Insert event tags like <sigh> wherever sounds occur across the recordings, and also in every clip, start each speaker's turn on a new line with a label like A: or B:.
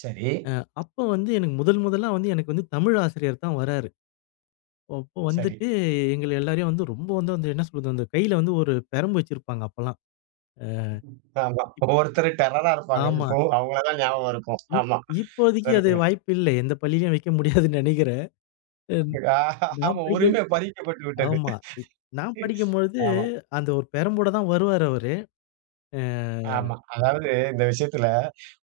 A: சரி.
B: ஆ. அப்போ வந்து எனக்கு முதல் முதலா வந்து எனக்கு வந்து தமிழ் ஆசிரியர் தான் வராரு. அப்போ
A: சரி.
B: வந்துட்டு எங்கள எல்லோரையும் வந்து ரொம்ப வந்து என்ன சொல்வது அந்த கையில வந்து ஒரு பிரம்பு வச்சிருப்பாங்க, அப்போலாம்.
A: ஆமா,
B: அ.
A: ஒவ்வொருத்தரு டெரரா இருப்பாங்க.
B: ஆமா.
A: இப்போ அவங்கள தான் ஞாபகம் இருக்கும்.
B: இப்
A: ஆமா.
B: இப்போதைக்கு அது
A: சொல்லுங்க.
B: வாய்ப்பு இல்ல. எந்த பள்ளியிலும் வைக்க முடியாதுனு நினைக்கிறேன். ம்
A: அ அஹஹ
B: நான் படிக்க
A: உரிமை பறிக்கப்பட்டு விட்டது.
B: ஆமா. நான் படிக்கும்பொழுது
A: ஆமா.
B: அந்த ஒரு பெரம்போடு தான் வருவார் அவரு. அ.
A: ஆமா. அதாவது இந்த விஷயத்தில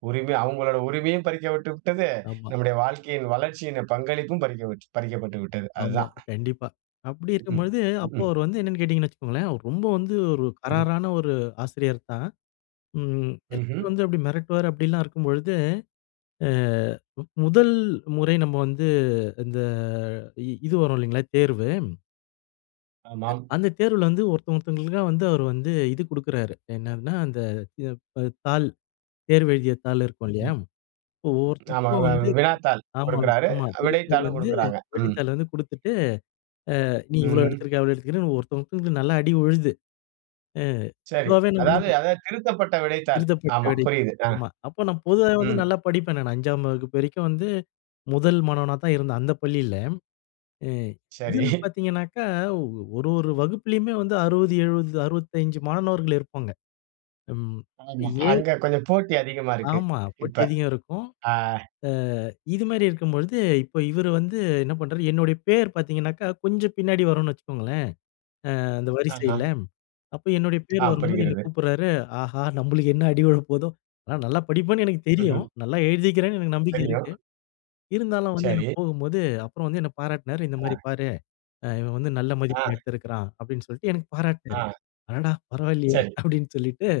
A: உரிமை அவங்களோட உரிமையும் பறிக்கப்பட்டு விட்டது.
B: ஆமா.
A: நம்முடைய வாழ்க்கையின் வளர்ச்சியின் பங்களிப்பும் பறிக்கப்பட்டு பறிக்கப்பட்டுவிட்டது.
B: ஆமா,
A: அதுதான்.
B: கண்டிப்பா. அப்டி இருக்கும் பொழுது அப்போ
A: <chuckles>
B: அவரு வந்து என்னனு கேட்டீங்கன்னா வெச்சுக்கோங்களேன், ரொம்ப வந்து ஒரு
A: ம்.
B: கராரான ஒரு ஆசிரியர் தான். ம் எல்லாரையும்
A: ம்ஹ்ம்.
B: வந்து அப்டி மிரட்டுவார் அப்டிலாம் இருக்கும் பொழுது அ முதல் முறை நம்ம வந்து இந்த இ இது வரும் இல்லைங்களா, தேர்வு. அ
A: ஆமாம்.
B: அந்த தேர்வுல வந்து ஒருத்தவங்க ஒருத்தவங்களுக்கா வந்து, அவரு வந்து இது கூடுக்கிறாரு என்னன்னா அந்த <unintelligible> தாள், தேர்வு எழுதிய தாள் இருக்கும் இல்லையா,
A: ஆமா,
B: ஒவ்வொருத்தவங்களுக்கும்
A: வ
B: வந்து
A: வினாத்தாள்
B: ஆமா,
A: கொடுக்கிறாரு.
B: ஆமா. விடைத்தாள்
A: விடைத்தாளும்
B: வந்து
A: கொடுக்கிறாங்க, ம்.
B: விடைத்தாள் வந்து கொடுத்துட்டு அ நீ இவ்வளோ
A: ம்ஹ்ம்.
B: எடுத்திருக்க, அவ்வளோ எடுத்துக்கிற ஒருத்தவங்களுக்கு நல்லா அடி விழுது. அ
A: சரி, அதாவது
B: <unintelligible>
A: அதாவது திருத்தப்பட்ட விடைத்தாள்.
B: திருதப்பட்டு
A: ஆமா
B: விடைத்தாள்
A: புரியுது, அ,
B: ஆமா அப்போ நா பொதுவாவே வந்து
A: ம்.
B: நல்லா படிப்பேன் நானு. 5 ஆம் வகுப்பு வரைக்கும் வந்து முதல் மாணவனா தான் இருந்தேன், அந்த பள்ளியில. அ
A: சரி.
B: இதில
A: <chuckles>
B: பார்த்தீங்கனாக்க ஒரு ஒரு வகுப்பிலேயுமே வந்து 60, 70, 65 மாணவர்கள் இருப்பாங்க. ம்,
A: ஆமா.
B: ஏ
A: அங்க கொஞ்சம் போட்டி அதிகமா இருக்கு,
B: ஆமா,
A: இப்ப
B: போட்டி அதிகம் இருக்கும்.
A: அ.
B: அ இது மாரி இருக்கும் பொழுது, இப்போ இவரு வந்து என்ன பண்றாரு என்னுடைய பேர் பார்த்தீங்கனாக்கா கொஞ்சம் பின்னாடி வரும்னு வச்சுக்கோங்களேன், அ அந்த
A: ஆஹ.
B: வரிசையில அப்போ என்னுடைய பேர்
A: ஆம்,
B: வரும்போது என்னை
A: புரிகிறது.
B: கூப்பிடுறாரு, ஆஹா நம்மளுக்கு என்ன அடி விழப்போகுதோ, ஆனா, நல்லா படிப்பேன்னு எனக்கு தெரியும்.
A: ம்ஹ்ம்.
B: நல்லா எழுதிக்கிறேன்னு எனக்கு நம்பிக்கை
A: தெரியும்.
B: இருக்கு. இருந்தாலும் வந்து எனக்கு
A: சரி.
B: போகும்போது அப்புறம் வந்து என்ன பாராட்னாரு, இந்த மாரி
A: ஆ.
B: பாரு அ இவன் வந்து நல்ல மதிப்பெண்
A: ஆ.
B: எடுத்திருக்கிறான், அப்படின்னு சொல்ட்டு எனக்கு பாராட்னாரு.
A: ஆ.
B: அடாடா, பரவால்லையே
A: சரி.
B: அப்படின்னு சொல்லிட்டு,